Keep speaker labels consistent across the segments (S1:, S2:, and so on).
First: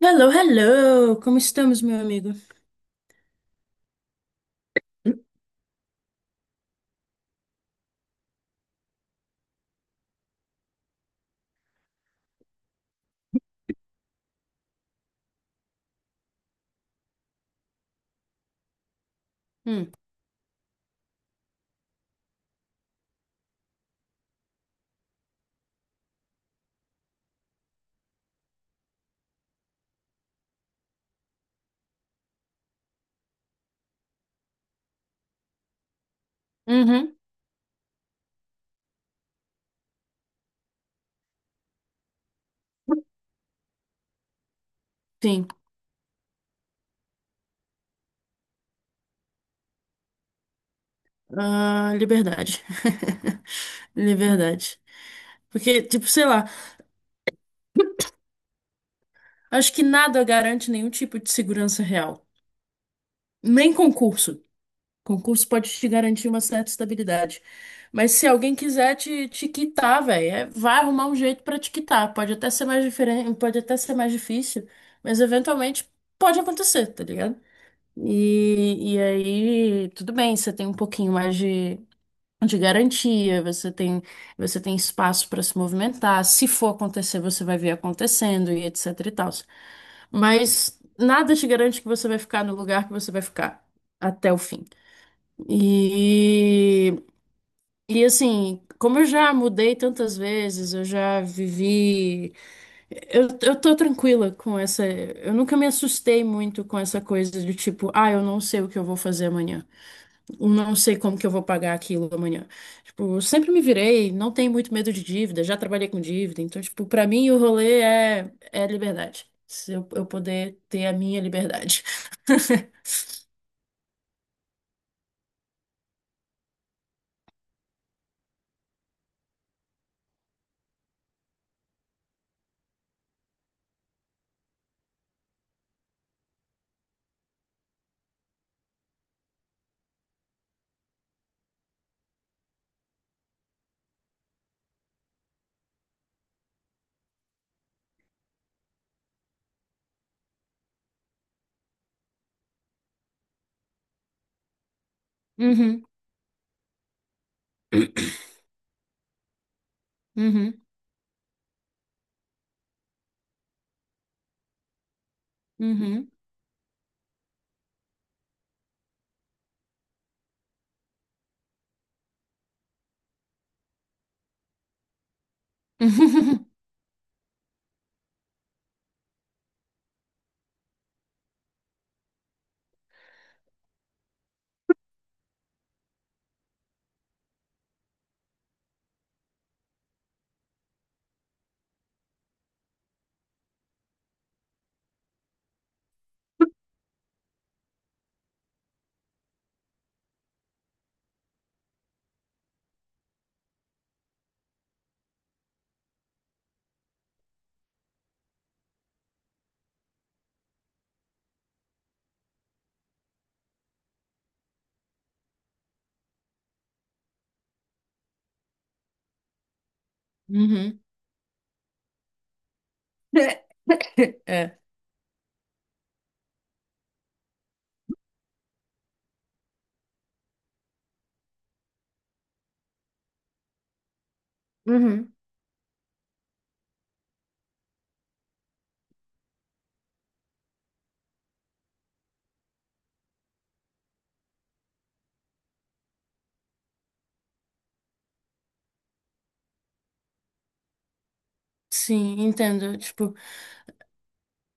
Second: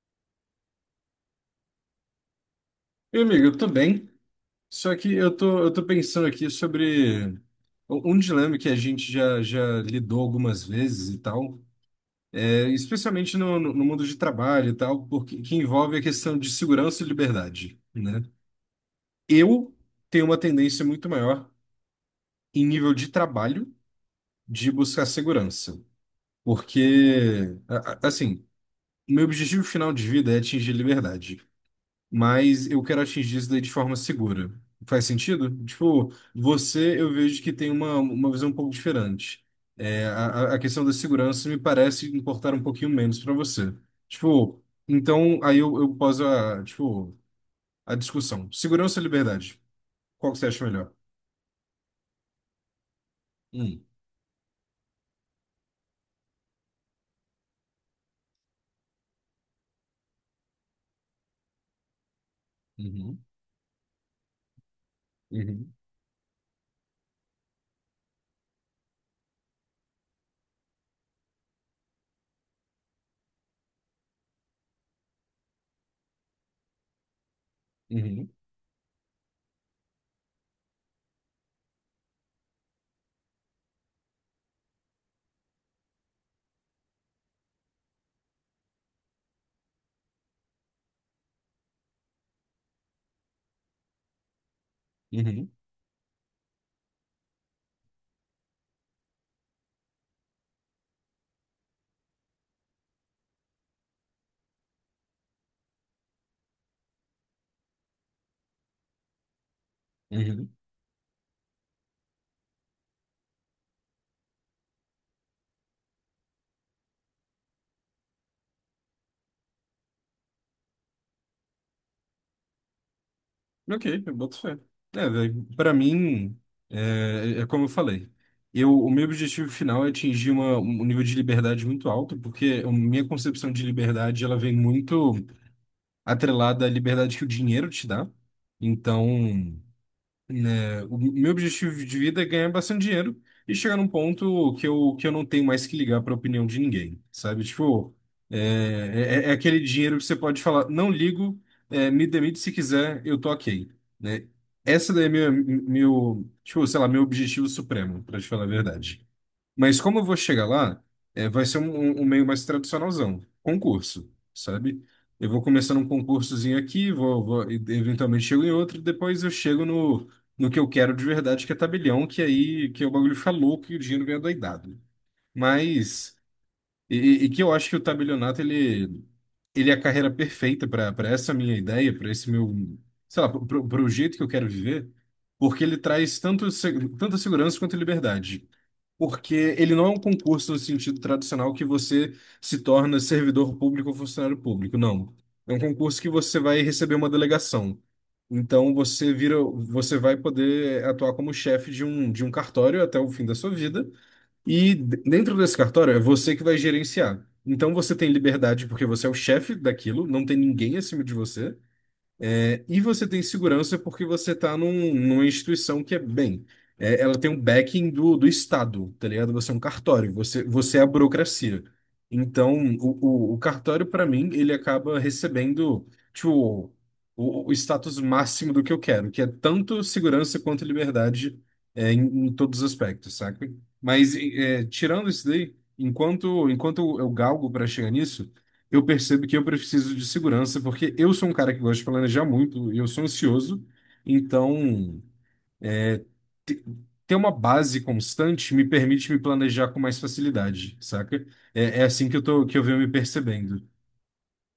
S1: Hello, hello! Como estamos, meu amigo?
S2: Meu amigo, eu tô bem, só que eu tô pensando aqui sobre um dilema que a gente já lidou algumas vezes e tal, especialmente no mundo de trabalho e tal, que envolve a questão de segurança e liberdade, né? Eu
S1: Hum.
S2: tenho uma tendência muito maior em nível de trabalho de buscar segurança, porque, assim, meu objetivo final de vida é atingir liberdade, mas eu quero atingir isso daí de forma segura. Faz sentido? Tipo, você eu
S1: Uhum.
S2: vejo que tem uma visão um pouco diferente. É, a, a questão da segurança me parece importar um pouquinho menos para você. Tipo, então
S1: Sim,
S2: aí eu poso a discussão. Segurança ou liberdade? Qual que você acha melhor?
S1: ah, liberdade.
S2: Hum,
S1: Liberdade. Porque, tipo, sei lá, acho que nada garante nenhum tipo de segurança real.
S2: uhum,
S1: Nem concurso. Concurso pode
S2: uhum,
S1: te garantir uma certa estabilidade. Mas se alguém quiser te quitar, velho, vai arrumar um jeito pra te quitar. Pode até ser mais diferente, pode até ser mais difícil, mas eventualmente pode acontecer, tá ligado?
S2: uhum,
S1: E aí, tudo bem, você tem um pouquinho mais de garantia, você tem espaço para se movimentar. Se for acontecer, você vai ver acontecendo e etc e tal. Mas nada te garante que você vai ficar no lugar que você vai ficar até o fim.
S2: uhum,
S1: E, e assim, como eu já mudei tantas vezes, eu já vivi. Eu tô tranquila com essa. Eu nunca me assustei muito com essa coisa de tipo, ah, eu não sei o que eu vou fazer amanhã um
S2: uhum.
S1: não sei como que eu vou pagar aquilo amanhã. Tipo, eu sempre me virei, não tenho muito medo de dívida, já trabalhei com dívida, então, tipo, pra mim o rolê é, é liberdade. Se eu poder ter a minha liberdade.
S2: Ok, eu boto fé. É, velho, pra mim, é, é como eu falei. O meu objetivo final é atingir um nível de liberdade muito alto, porque a minha concepção de liberdade, ela vem muito atrelada à liberdade que o dinheiro te dá. Então, né, o meu objetivo de vida é ganhar bastante dinheiro e chegar num ponto que eu não tenho mais que ligar para a opinião de ninguém, sabe? Tipo, é aquele dinheiro que você pode falar, não ligo, me demite se quiser, eu tô ok, né? Essa daí é
S1: Uhum,
S2: meu, tipo, sei lá, meu objetivo supremo, para te falar a verdade. Mas como eu vou chegar
S1: uhum,
S2: lá, é, vai ser um meio mais tradicionalzão, concurso, sabe? Eu vou começando um
S1: uhum,
S2: concursozinho aqui, eventualmente chego em outro, depois eu chego no que eu quero de verdade, que é tabelião, que aí que é o bagulho fica louco e o dinheiro vem adoidado. Mas, e, e que eu acho que o tabelionato, ele é a carreira perfeita para essa minha ideia, para esse meu, sei lá, para o jeito que eu quero viver, porque ele traz tanto, tanta segurança quanto liberdade, porque ele não é um concurso no sentido tradicional que você se torna servidor público ou funcionário público, não. É um concurso que você vai receber uma delegação. Então você vira, você vai poder atuar como chefe de um cartório até o fim da sua vida, e dentro desse cartório é você que vai gerenciar. Então você tem liberdade porque você é o chefe daquilo, não tem ninguém acima de você. É, e você tem segurança porque você está numa instituição que é bem. É, ela tem um backing do Estado, tá ligado? Você é um cartório, você
S1: uhum.
S2: é a burocracia. Então, o cartório, para mim, ele
S1: É.
S2: acaba recebendo, tipo, o status máximo do que eu quero, que é tanto segurança quanto liberdade, é, em, em todos os aspectos, saca? Mas, é, tirando
S1: Uhum.
S2: isso daí, enquanto eu galgo para chegar nisso, eu percebo que eu preciso de segurança, porque eu sou um cara que gosta de planejar muito e eu sou ansioso, então te- ter uma base constante me permite me planejar com mais facilidade, saca? É, é assim que
S1: Sim,
S2: que eu
S1: entendo.
S2: venho me
S1: Tipo,
S2: percebendo.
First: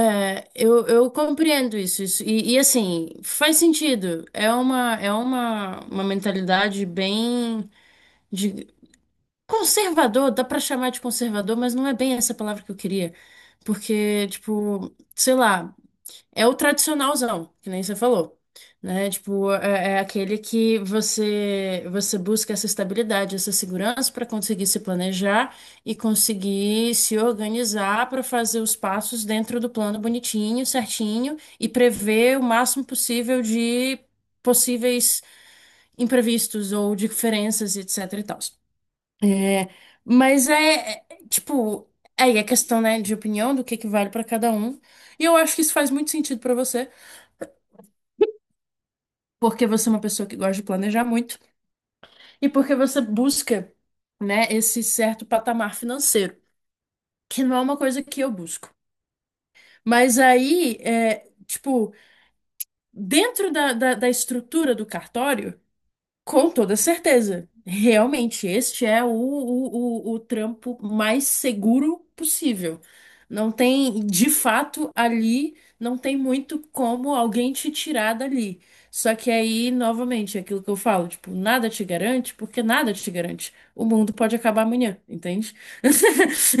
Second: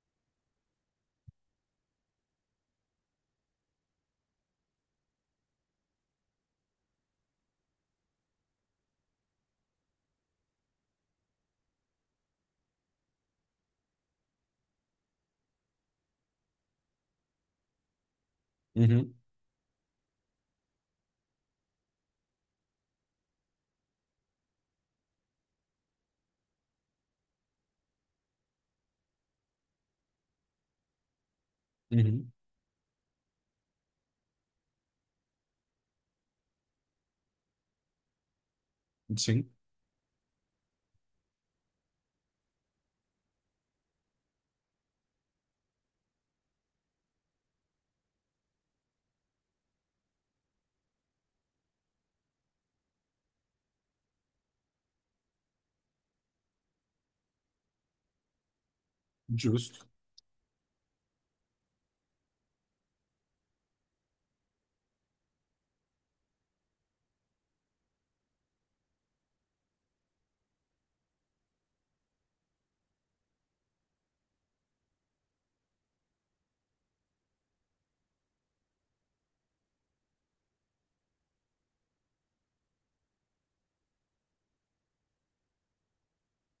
S1: é, eu compreendo isso, isso. E, assim, faz sentido. É uma mentalidade bem. Conservador, dá pra chamar de conservador, mas não é bem essa palavra que eu queria. Porque, tipo, sei lá, é o tradicionalzão, que nem você falou, né?
S2: Uhum,
S1: Tipo, é, é aquele que você busca essa estabilidade, essa segurança para conseguir se planejar e conseguir se organizar para fazer os passos dentro do plano bonitinho, certinho e
S2: uhum,
S1: prever o máximo possível de possíveis imprevistos ou diferenças, etc e tal.
S2: sim,
S1: Mas é, é, tipo, aí a questão, né, de opinião, do que vale pra cada um. E eu acho que isso faz muito sentido pra você, porque você é uma pessoa que gosta de planejar muito e porque você busca, né, esse certo patamar financeiro, que não é uma coisa que eu busco.
S2: justo.
S1: Mas aí, é, tipo, dentro da estrutura do cartório, com toda certeza. Realmente, este é o trampo mais seguro possível. Não tem, de fato, ali não tem muito como alguém te tirar dali. Só que aí, novamente, é aquilo que eu falo, tipo, nada te garante, porque nada te garante. O mundo pode acabar amanhã, entende?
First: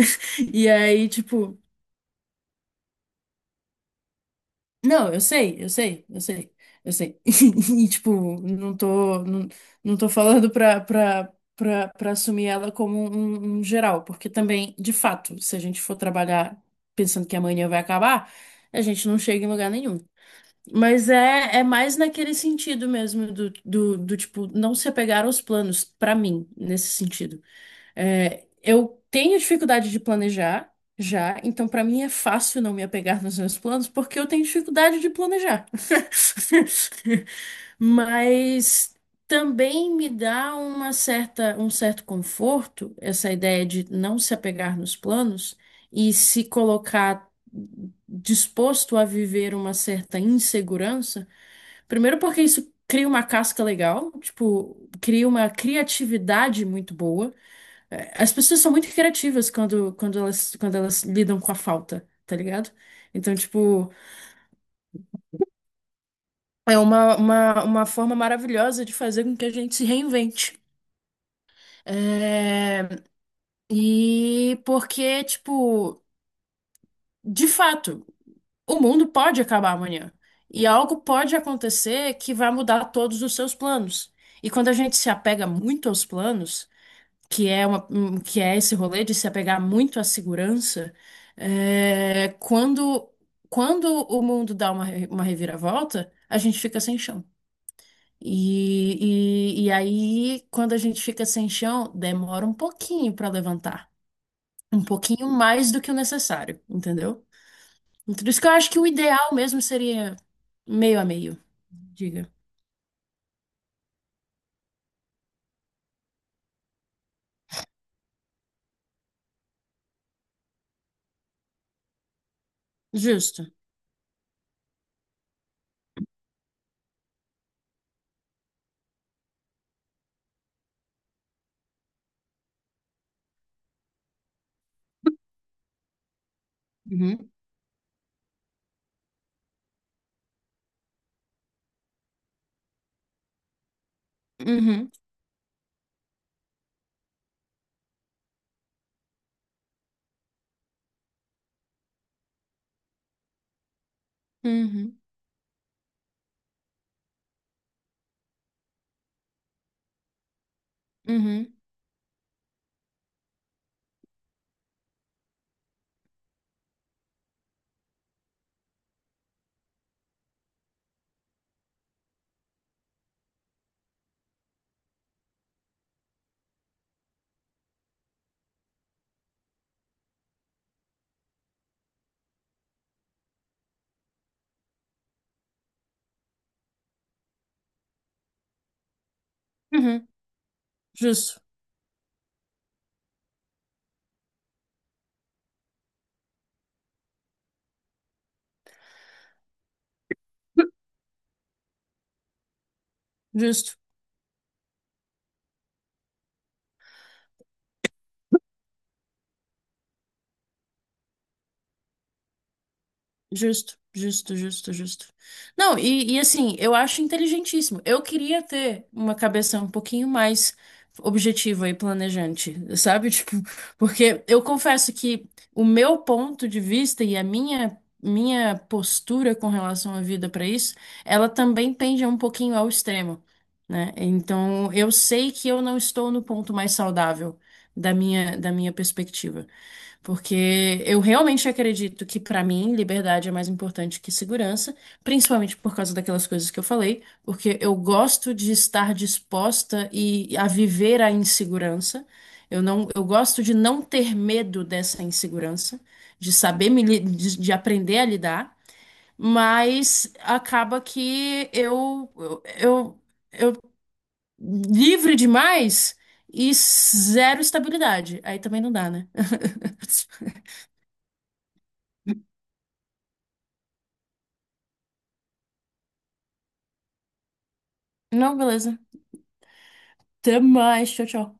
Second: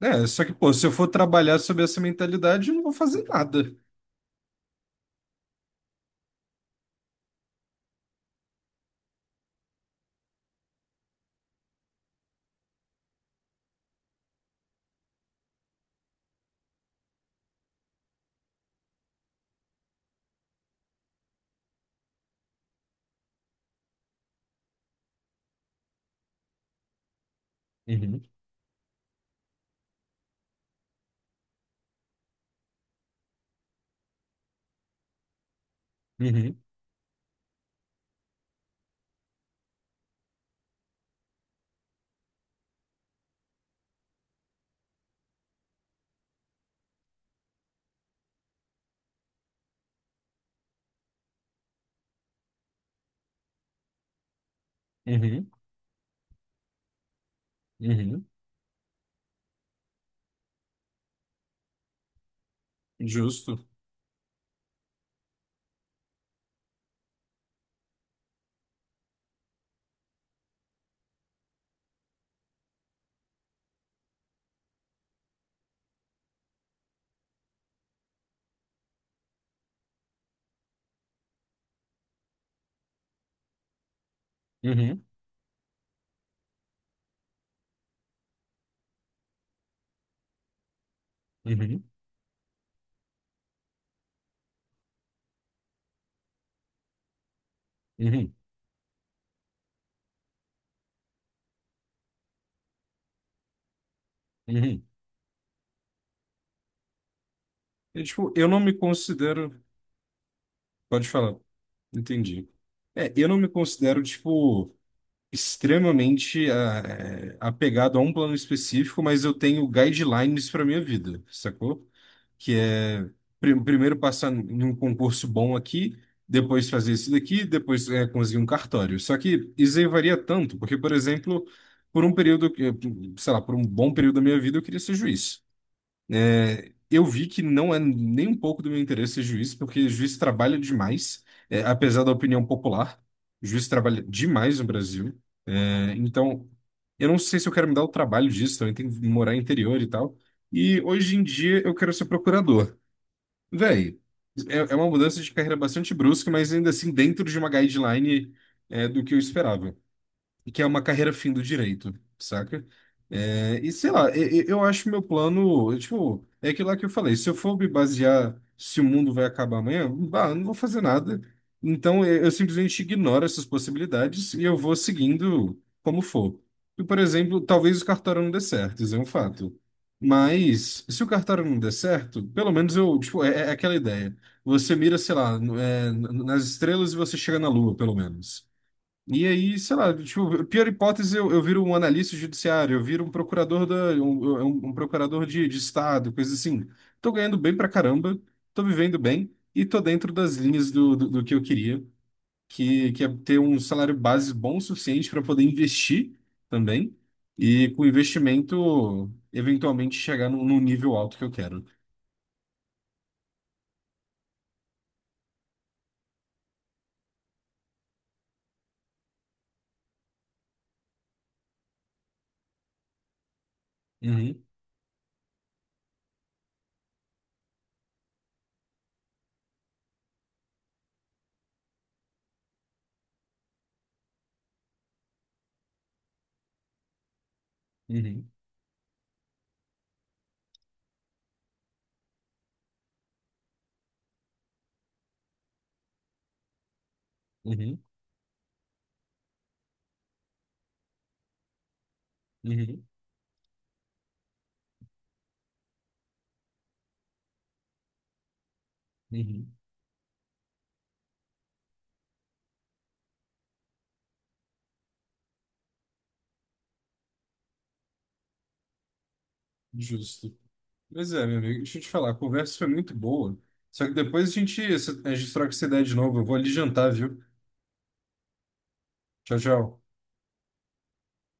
S2: É, só que,
S1: E
S2: pô, se eu for
S1: aí, tipo,
S2: trabalhar sob essa mentalidade, eu não vou fazer nada.
S1: não, eu sei, eu sei, eu sei, eu sei. E, tipo, não tô falando pra assumir ela como um geral, porque também, de fato, se a gente for trabalhar pensando que amanhã vai acabar, a gente não chega em lugar nenhum. Mas é, é mais naquele sentido mesmo, do tipo, não se apegar aos planos, pra mim, nesse sentido.
S2: Uhum,
S1: É, eu tenho dificuldade de planejar já, então pra mim é fácil não me apegar nos meus planos, porque eu tenho dificuldade de planejar.
S2: uhum,
S1: Mas também me dá uma certa, um certo conforto essa ideia de não se apegar nos planos e se colocar disposto a viver uma certa insegurança. Primeiro porque isso cria uma casca legal, tipo, cria uma
S2: uhum,
S1: criatividade muito boa é,
S2: uhum,
S1: as pessoas são muito criativas quando, quando elas lidam com a falta, tá ligado? Então,
S2: justo.
S1: tipo, é uma forma maravilhosa de fazer com que a gente se reinvente. É, e porque, tipo, de fato, o mundo pode acabar amanhã. E algo pode acontecer que vai mudar todos os seus planos. E quando a gente
S2: Uhum,
S1: se apega muito aos planos, que é uma, um, que é esse rolê de se apegar muito à segurança,
S2: uhum,
S1: é, quando, quando o mundo dá uma, uma reviravolta, a gente fica sem chão.
S2: uhum,
S1: E aí, quando a gente fica sem chão, demora um pouquinho para levantar.
S2: uhum.
S1: Um pouquinho mais do que o necessário, entendeu?
S2: E,
S1: Então, por
S2: tipo,
S1: isso
S2: eu
S1: que eu
S2: não
S1: acho
S2: me
S1: que o ideal
S2: considero.
S1: mesmo seria meio a
S2: Pode falar.
S1: meio, diga.
S2: Entendi. É, eu não me considero, tipo, extremamente apegado a um plano específico, mas eu tenho guidelines para minha vida, sacou? Que é
S1: Justo.
S2: primeiro passar em um concurso bom aqui, depois fazer isso daqui, depois conseguir um cartório. Só que isso aí varia tanto, porque, por exemplo, por um período, sei lá, por um bom período da minha vida, eu queria ser juiz. É, eu vi
S1: Uhum,
S2: que não é nem um pouco do meu interesse ser juiz, porque juiz trabalha demais, é, apesar da opinião popular. Juiz trabalha demais no
S1: uhum,
S2: Brasil. É, então, eu não sei se eu quero me dar o trabalho disso, também tenho que morar no interior e tal. E hoje em dia eu quero ser procurador. Véi, é uma
S1: uhum,
S2: mudança de carreira bastante brusca, mas ainda assim dentro de uma guideline, é, do que eu esperava, que é uma carreira fim do
S1: uhum,
S2: direito, saca? É, e sei lá, acho meu plano, tipo, é aquilo lá que eu falei, se eu for me basear se o mundo vai acabar amanhã, bah, eu não vou fazer nada. Então eu simplesmente ignoro essas possibilidades e eu vou seguindo como for. E, por exemplo, talvez o cartório não dê certo, isso é um fato. Mas se o cartório não der certo, pelo menos eu, tipo, é aquela ideia. Você mira, sei lá, nas estrelas e você chega na lua, pelo menos. E aí, sei lá,
S1: uhum.
S2: tipo, pior hipótese,
S1: Justo,
S2: eu viro um analista judiciário, eu viro um procurador da, um- um procurador de estado, coisa assim. Tô ganhando bem pra caramba, tô vivendo bem e tô dentro das linhas do que eu queria, que é ter um
S1: justo.
S2: salário base bom o suficiente para poder investir também e com investimento eventualmente chegar num nível alto que eu quero.
S1: Justo, justo, justo, justo. Não, e assim, eu acho inteligentíssimo. Eu queria ter uma cabeça um pouquinho mais objetiva e planejante, sabe? Tipo, porque
S2: Uhum,
S1: eu confesso que o meu ponto de vista e a minha postura com relação à vida para isso, ela também pende um pouquinho ao extremo, né? Então, eu sei que eu não estou no ponto mais saudável da
S2: uhum,
S1: minha perspectiva. Porque eu realmente acredito que, para mim, liberdade é mais importante que segurança, principalmente por causa daquelas coisas que eu falei, porque eu
S2: uhum,
S1: gosto de estar disposta e a viver a insegurança. Eu
S2: uhum,
S1: não, eu gosto de não ter medo dessa insegurança, de saber me, de aprender a lidar,
S2: uhum.
S1: mas acaba que eu livre demais e zero estabilidade. Aí também não dá, né?
S2: Justo. Pois é, meu amigo, deixa eu te falar, a conversa foi muito boa. Só que depois a gente troca essa ideia de novo. Eu vou ali jantar, viu?
S1: Não, beleza.
S2: Tchau, tchau.
S1: Até mais. Tchau, tchau.